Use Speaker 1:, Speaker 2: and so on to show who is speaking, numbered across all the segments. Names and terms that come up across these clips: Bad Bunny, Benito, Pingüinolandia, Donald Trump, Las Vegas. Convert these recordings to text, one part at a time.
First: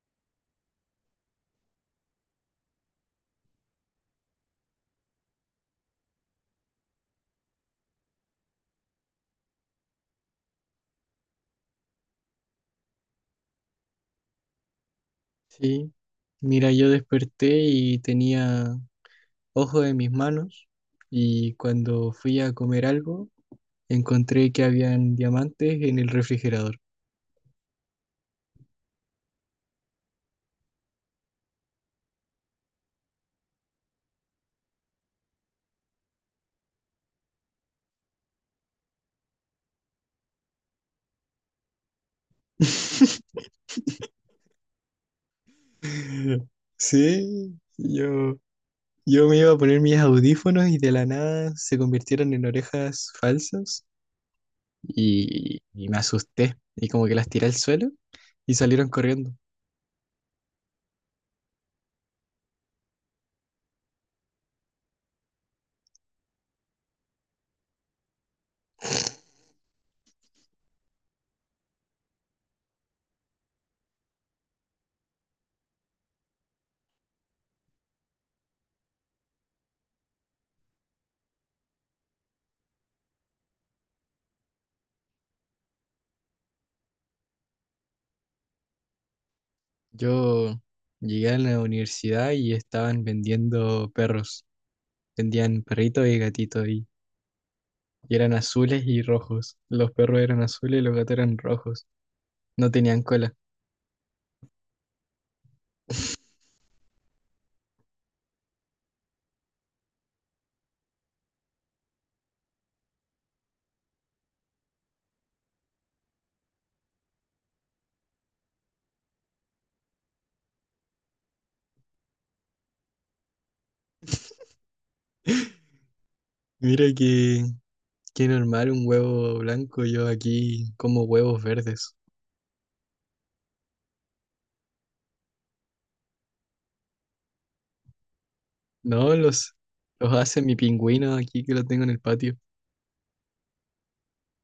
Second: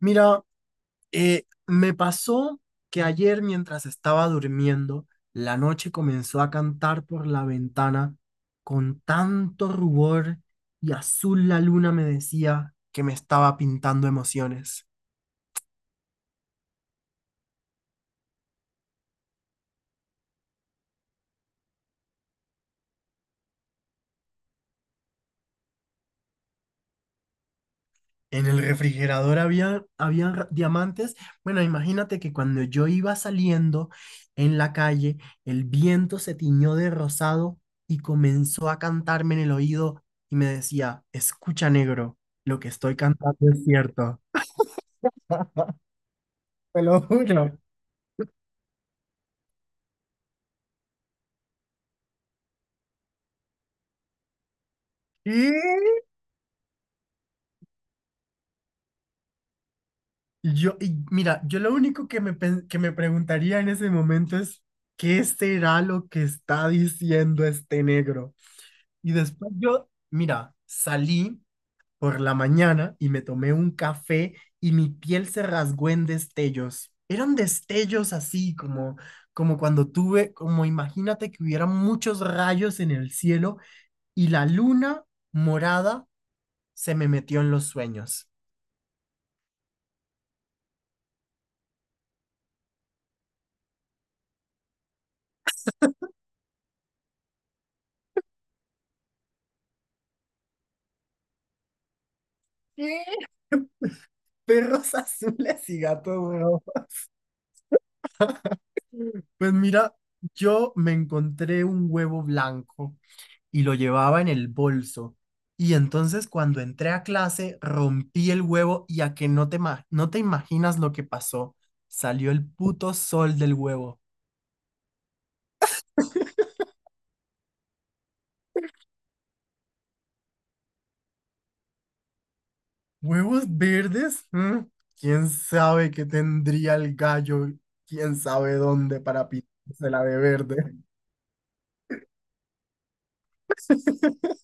Speaker 1: Mira, me pasó que ayer mientras estaba durmiendo, la noche comenzó a cantar por la ventana con tanto rubor y azul la luna me decía que me estaba pintando emociones.
Speaker 2: Sí, mira, yo desperté y tenía ojo en mis manos y cuando fui a comer algo, encontré que habían diamantes en el refrigerador.
Speaker 1: En el refrigerador habían diamantes. Bueno, imagínate que cuando yo iba saliendo en la calle, el viento se tiñó de rosado y comenzó a cantarme en el oído y me decía, escucha negro, lo que estoy cantando es cierto. Te lo
Speaker 2: Sí,
Speaker 1: juro.
Speaker 2: yo, yo me iba a poner mis audífonos y de la nada se convirtieron en orejas falsas y me
Speaker 1: Y
Speaker 2: asusté y como que las tiré al suelo y salieron corriendo.
Speaker 1: y mira, yo lo único que que me preguntaría en ese momento es, ¿qué será lo que está diciendo este negro? Y después yo, mira, salí, por la mañana y me tomé un café y mi piel se rasgó en destellos. Eran destellos así como como imagínate que hubiera muchos rayos en el cielo y la luna morada se me metió en los sueños.
Speaker 2: Yo llegué a la universidad y estaban vendiendo perros. Vendían perritos y gatitos y eran azules y rojos. Los perros eran azules y los gatos eran rojos. No tenían
Speaker 1: ¿Qué?
Speaker 2: cola.
Speaker 1: Perros azules y gatos rojos. Pues mira, yo me encontré un huevo blanco y lo llevaba en el bolso. Y entonces cuando entré a clase rompí el huevo y a que no te, no te imaginas lo que pasó. Salió el puto sol del huevo.
Speaker 2: Mira que, qué normal un huevo blanco. Yo aquí como huevos verdes.
Speaker 1: ¿Huevos verdes? ¿Mm? ¿Quién sabe qué tendría el gallo? ¿Quién sabe dónde
Speaker 2: No,
Speaker 1: para pintársela
Speaker 2: los
Speaker 1: de
Speaker 2: hace mi
Speaker 1: verde?
Speaker 2: pingüino aquí que lo tengo en el patio.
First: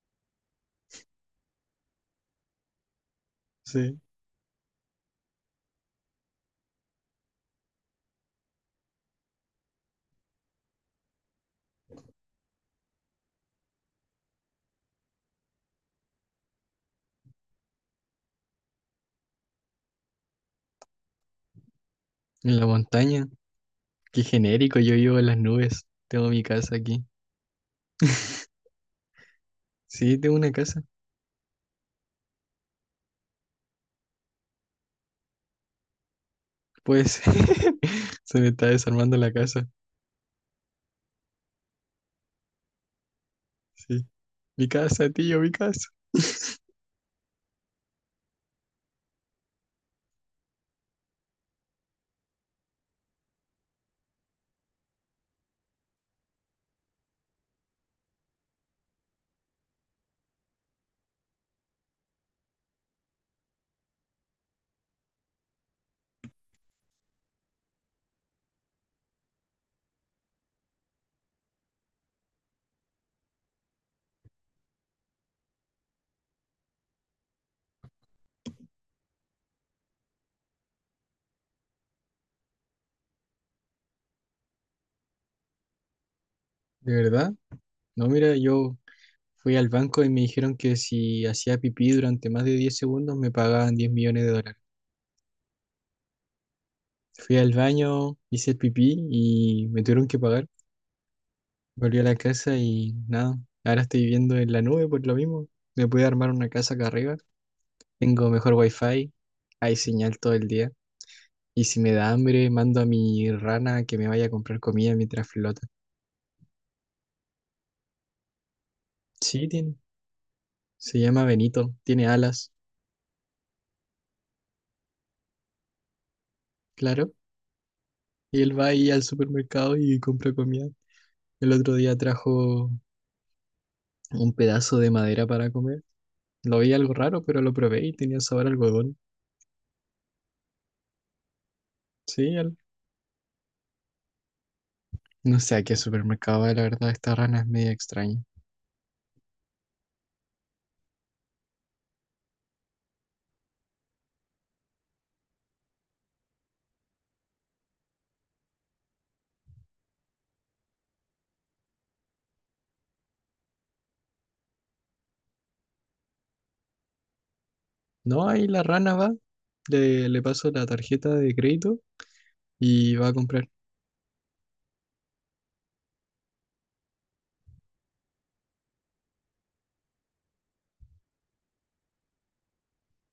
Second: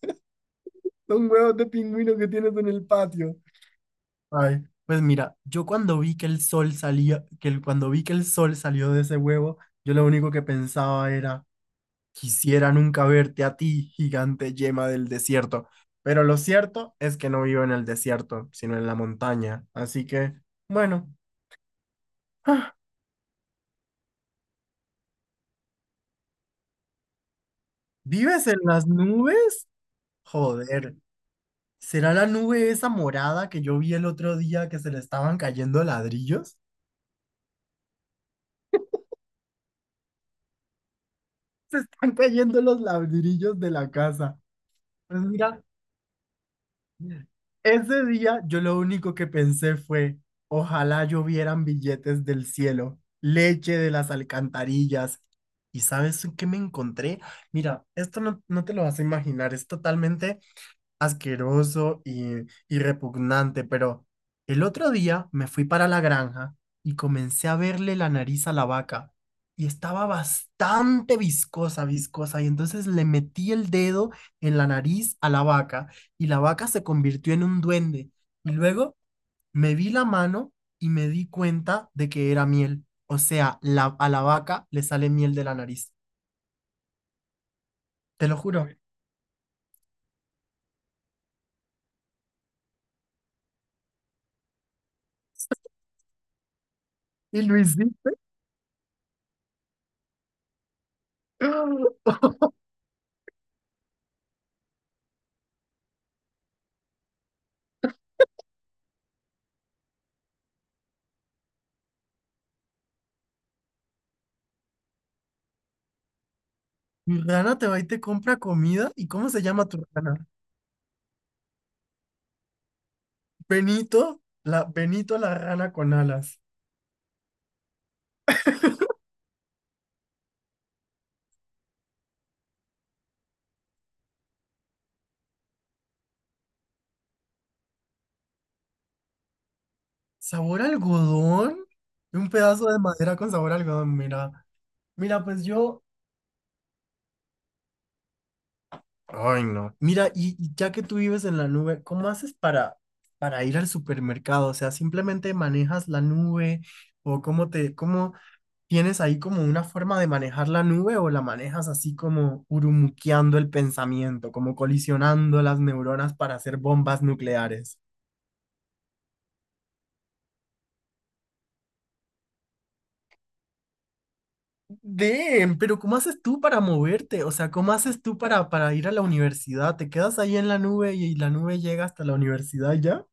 Speaker 1: Son huevos de pingüino que tienes en el patio.
Speaker 2: Sí.
Speaker 1: Ay, pues mira, yo cuando vi que el sol salía, cuando vi que el sol salió de ese huevo, yo lo único que pensaba era, quisiera nunca verte a ti, gigante yema del desierto. Pero lo cierto es que no vivo en el desierto, sino en la montaña. Así que, bueno,
Speaker 2: En la
Speaker 1: ah,
Speaker 2: montaña. Qué genérico, yo vivo en las nubes. Tengo mi casa aquí.
Speaker 1: ¿vives en las nubes?
Speaker 2: Sí, tengo una casa.
Speaker 1: Joder, ¿será la nube esa morada que yo vi el otro día que se le estaban cayendo ladrillos?
Speaker 2: Pues se me está desarmando la casa.
Speaker 1: Se están cayendo los ladrillos de la
Speaker 2: Sí.
Speaker 1: casa.
Speaker 2: Mi casa,
Speaker 1: Pues
Speaker 2: tío, mi
Speaker 1: mira,
Speaker 2: casa.
Speaker 1: ese día yo lo único que pensé fue, ojalá llovieran billetes del cielo, leche de las alcantarillas. ¿Y sabes qué me encontré? Mira, esto no, no te lo vas a imaginar, es totalmente asqueroso y repugnante, pero el otro día me fui para la granja y comencé a verle la nariz a la vaca y estaba bastante viscosa, viscosa, y entonces le metí el dedo en la nariz a la vaca y la vaca se convirtió en un duende y luego me vi la mano y me di cuenta de que era miel, o sea, la, a la vaca le sale miel de la nariz,
Speaker 2: ¿De verdad? No,
Speaker 1: te
Speaker 2: mira,
Speaker 1: lo juro.
Speaker 2: yo fui al banco y me dijeron que si hacía pipí durante más de 10 segundos me pagaban 10 millones de dólares. Fui
Speaker 1: Y
Speaker 2: al
Speaker 1: Luisito.
Speaker 2: baño, hice el pipí y me tuvieron que pagar. Volví a la casa y nada, ahora estoy viviendo en la nube por lo mismo. Me pude armar una casa acá arriba. Tengo mejor wifi, hay señal todo el día. Y si me da hambre, mando a mi rana que me vaya a comprar comida mientras flota.
Speaker 1: Mi rana te va y te compra comida. ¿Y cómo se
Speaker 2: Sí,
Speaker 1: llama
Speaker 2: tiene.
Speaker 1: tu rana?
Speaker 2: Se llama Benito, tiene alas,
Speaker 1: Benito, la rana con alas.
Speaker 2: claro. Y él va ahí al supermercado y compra comida. El otro día trajo un pedazo de madera para comer. Lo vi algo raro, pero lo probé y tenía sabor a algodón.
Speaker 1: ¿Sabor a algodón? Un
Speaker 2: Sí, al-
Speaker 1: pedazo de madera con sabor a algodón, mira. Mira,
Speaker 2: no
Speaker 1: pues
Speaker 2: sé a qué
Speaker 1: yo.
Speaker 2: supermercado va, la verdad, esta rana es media extraña.
Speaker 1: Ay, no. Mira, y ya que tú vives en la nube, ¿cómo haces para ir al supermercado? O sea, simplemente manejas la nube o cómo te, cómo, ¿Tienes ahí como una forma de manejar la nube o la manejas así como urumuqueando el pensamiento, como colisionando las neuronas para hacer bombas nucleares?
Speaker 2: No, ahí la rana va, le paso la tarjeta de crédito y va a comprar.
Speaker 1: Damn, pero ¿cómo haces tú para moverte? O sea, ¿cómo haces tú para ir a la universidad? ¿Te quedas ahí en la nube y la nube llega hasta la universidad y ya?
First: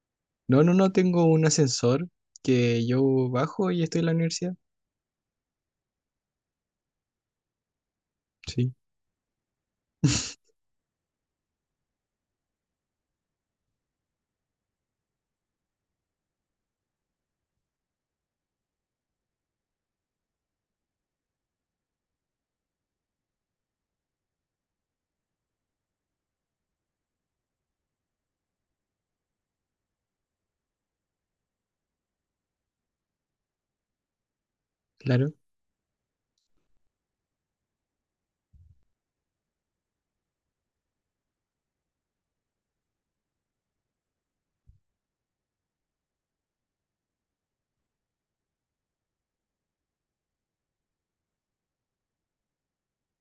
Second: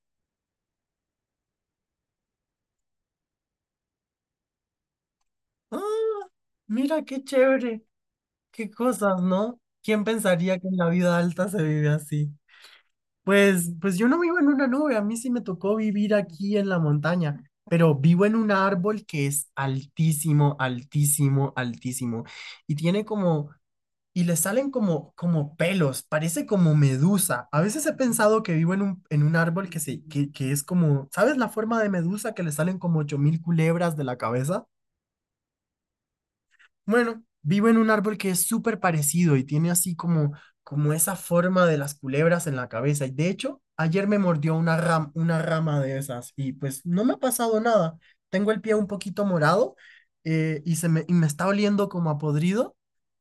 Speaker 2: No, no, no, tengo un ascensor que yo bajo y estoy en la universidad.
Speaker 1: Ah, mira qué chévere, qué
Speaker 2: Sí,
Speaker 1: cosas, ¿no? ¿Quién pensaría que en la vida alta se vive así? Pues, pues yo no vivo en una nube, a mí sí me tocó vivir aquí en la montaña, pero vivo en un árbol que es altísimo, altísimo, altísimo. Y tiene como, y le salen como pelos, parece como medusa. A veces he pensado que vivo en un árbol que es como, ¿sabes la forma de medusa que le salen como 8000 culebras de la cabeza?
Speaker 2: claro.
Speaker 1: Bueno, vivo en un árbol que es súper parecido y tiene así como, como esa forma de las culebras en la cabeza. Y de hecho, ayer me mordió una rama de esas y pues no me ha pasado nada. Tengo el pie un poquito morado, y me está oliendo como a podrido,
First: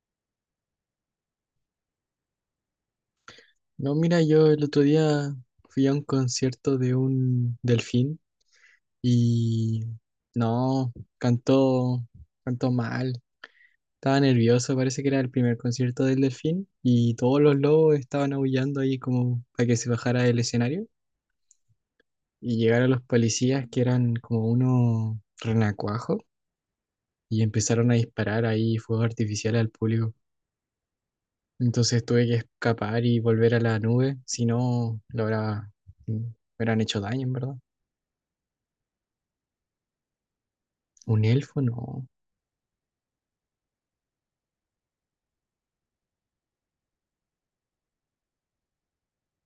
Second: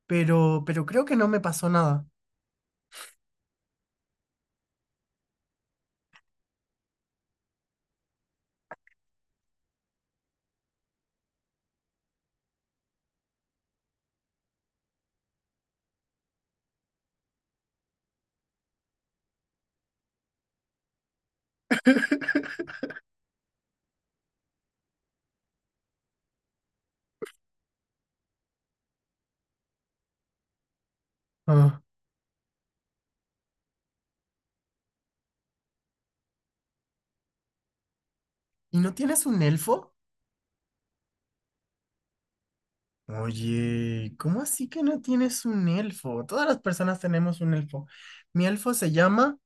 Speaker 1: pero creo que no me pasó nada.
Speaker 2: No, mira, yo el otro día fui a un concierto de un delfín y no, cantó, cantó mal. Estaba nervioso, parece que era el primer concierto del delfín y todos los lobos estaban aullando ahí como para que se bajara del escenario y llegaron los policías que eran como unos renacuajos y empezaron a disparar ahí fuegos artificiales al público.
Speaker 1: Ah,
Speaker 2: Entonces tuve que escapar y volver a la nube, si no, me hubieran hecho daño, en verdad.
Speaker 1: ¿y no tienes un elfo?
Speaker 2: Un elfo, no.
Speaker 1: Oye, ¿cómo así que no tienes un elfo? Todas las personas tenemos un elfo. Mi elfo se llama...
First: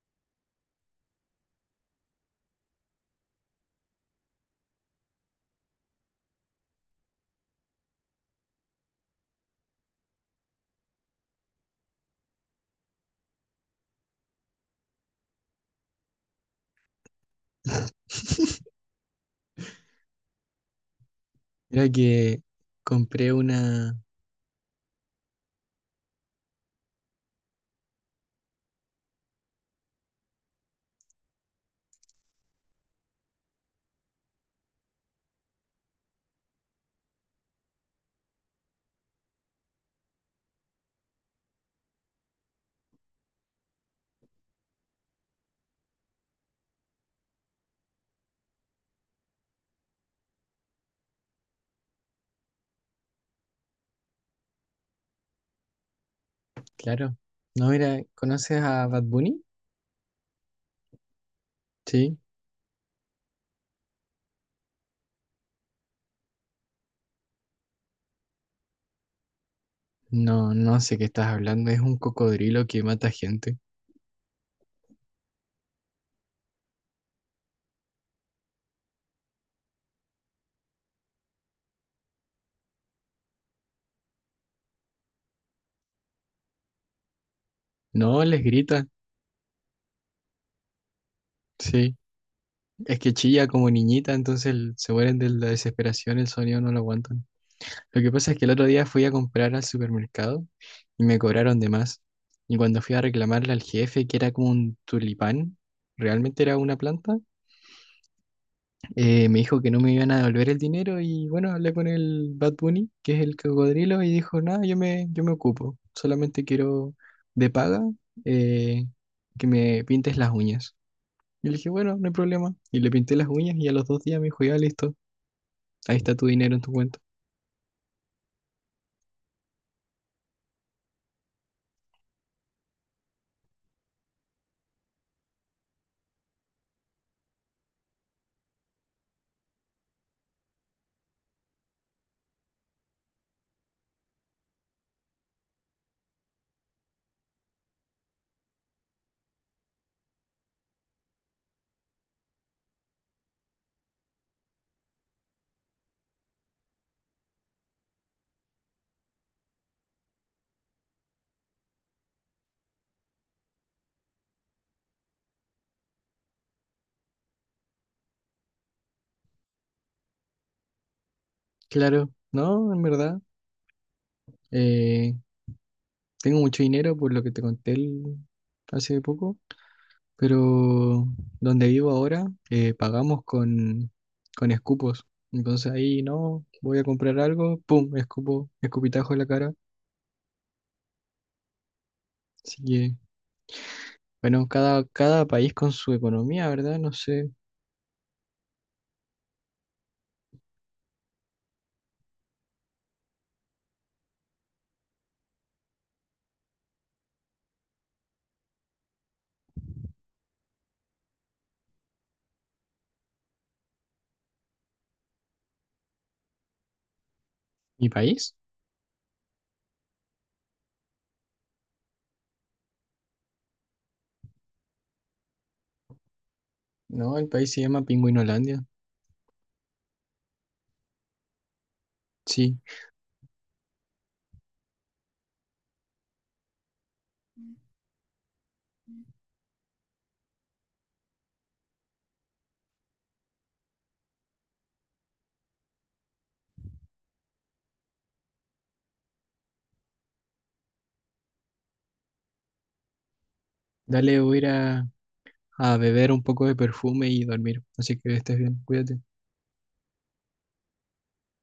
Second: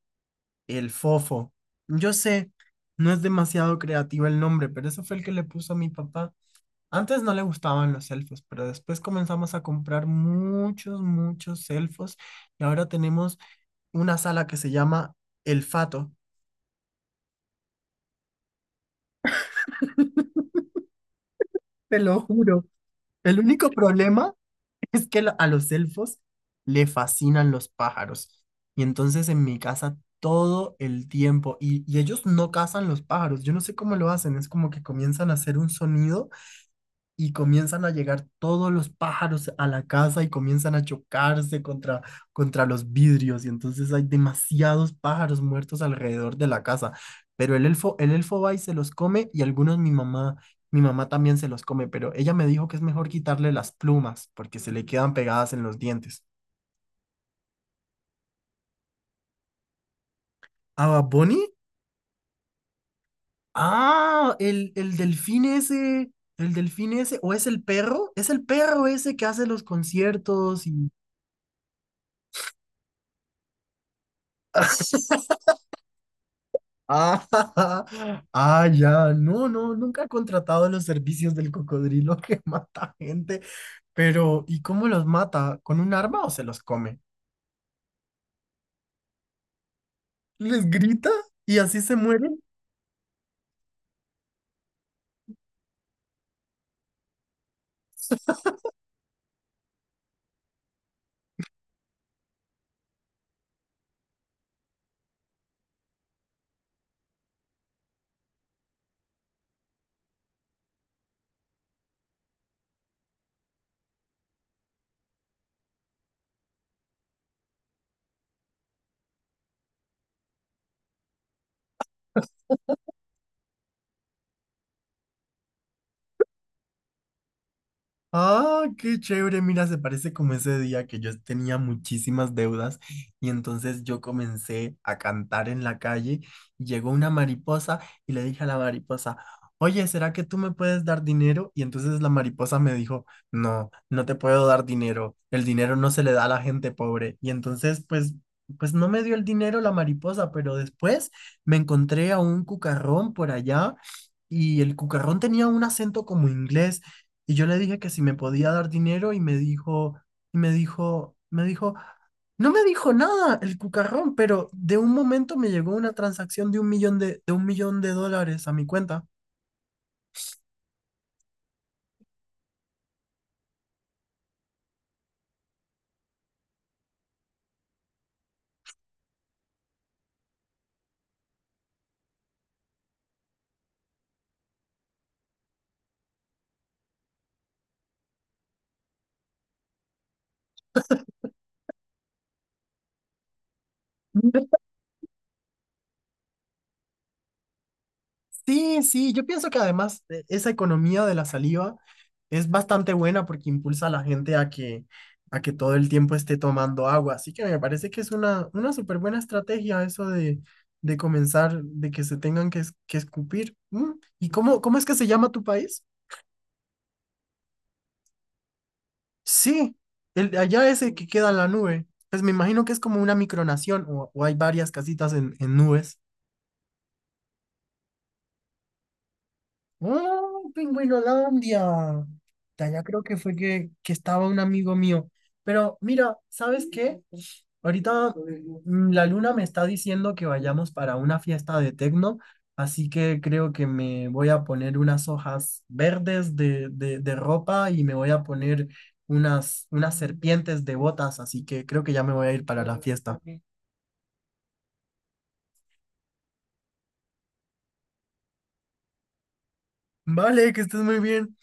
Speaker 1: El Fofo. Yo sé, no es demasiado creativo el nombre, pero ese fue el que le puso a mi papá. Antes no le gustaban los elfos, pero después comenzamos a comprar muchos, muchos elfos y ahora tenemos una sala que se llama El Fato.
Speaker 2: Mira
Speaker 1: Te lo
Speaker 2: que
Speaker 1: juro.
Speaker 2: compré
Speaker 1: El
Speaker 2: una.
Speaker 1: único problema es que a los elfos le fascinan los pájaros. Y entonces en mi casa todo el tiempo, y ellos no cazan los pájaros, yo no sé cómo lo hacen, es como que comienzan a hacer un sonido y comienzan a llegar todos los pájaros a la casa y comienzan a chocarse contra los vidrios y entonces hay demasiados pájaros muertos alrededor de la casa. Pero el elfo va y se los come y algunos mi mamá también se los come, pero ella me dijo que es mejor quitarle las plumas porque se le quedan pegadas en los dientes.
Speaker 2: Claro. No, mira, ¿conoces a Bad Bunny?
Speaker 1: ¿A Bad Bunny?
Speaker 2: Sí.
Speaker 1: Ah, el delfín ese, o es el perro ese que hace los
Speaker 2: No,
Speaker 1: conciertos
Speaker 2: no
Speaker 1: y
Speaker 2: sé qué estás hablando. Es un cocodrilo que mata gente.
Speaker 1: ah, ah, ya, no, no, nunca he contratado los servicios del cocodrilo que mata gente, pero ¿y cómo los mata? ¿Con un arma o se los come?
Speaker 2: No, les grita.
Speaker 1: ¿Les grita y así
Speaker 2: Sí.
Speaker 1: se muere?
Speaker 2: Es que chilla como niñita, entonces se mueren de la desesperación, el sonido no lo aguantan. Lo que pasa es que el otro día fui a comprar al supermercado y me cobraron de más. Y cuando fui a reclamarle al jefe, que era como un tulipán, realmente era una planta. Me dijo que no me iban a devolver el dinero y bueno, hablé con el Bad Bunny, que es el cocodrilo, y dijo, nada, yo me ocupo, solamente quiero de paga, eh, que me pintes las uñas. Y le dije, bueno, no hay problema. Y le pinté las uñas y a los 2 días me dijo, ya listo, ahí está tu dinero en tu cuenta.
Speaker 1: Ah, qué chévere, mira, se parece como ese día que yo tenía muchísimas deudas y entonces yo comencé a cantar en la calle y llegó una mariposa y le dije a la mariposa, oye, ¿será que tú me puedes dar dinero? Y entonces la mariposa me dijo, no, no te puedo dar dinero, el dinero no se le da a la gente pobre. Y entonces, pues, pues no me dio el dinero la mariposa, pero después me encontré a un cucarrón por allá y el cucarrón tenía un acento como inglés. Y yo le dije que si me podía dar dinero y me dijo, me dijo, no me dijo nada el cucarrón, pero de un momento me llegó una transacción de un millón de dólares a mi cuenta.
Speaker 2: Claro, no, en verdad, eh, tengo mucho dinero por lo que te conté hace poco. Pero donde vivo ahora, pagamos con escupos. Entonces ahí no, voy a comprar algo, pum, escupo, escupitajo en la cara. Así que, bueno, cada país con su economía, ¿verdad? No sé.
Speaker 1: Sí, sí, yo pienso que además esa economía de la saliva es bastante buena porque impulsa a la gente a que todo el tiempo esté tomando agua. Así que me parece que es una súper buena estrategia eso de comenzar, de que se tengan que, que escupir. ¿Y cómo es que se llama tu país?
Speaker 2: ¿Mi país?
Speaker 1: Sí, el, de allá ese que queda en la nube. Pues me imagino que es como una micronación o hay varias casitas en nubes.
Speaker 2: No, el país se llama Pingüinolandia.
Speaker 1: ¡Ah, Pingüinolandia!
Speaker 2: Sí,
Speaker 1: De allá creo que fue que estaba un amigo mío. Pero mira, ¿sabes qué? Ahorita la luna me está diciendo que vayamos para una fiesta de tecno, así que creo que me voy a poner unas hojas verdes de ropa y me voy a poner unas serpientes de botas, así que creo que ya me voy a ir para la fiesta.
Speaker 2: dale, voy a ir a beber un poco de perfume y dormir. Así que estés bien, cuídate.
Speaker 1: Vale, que estés muy bien.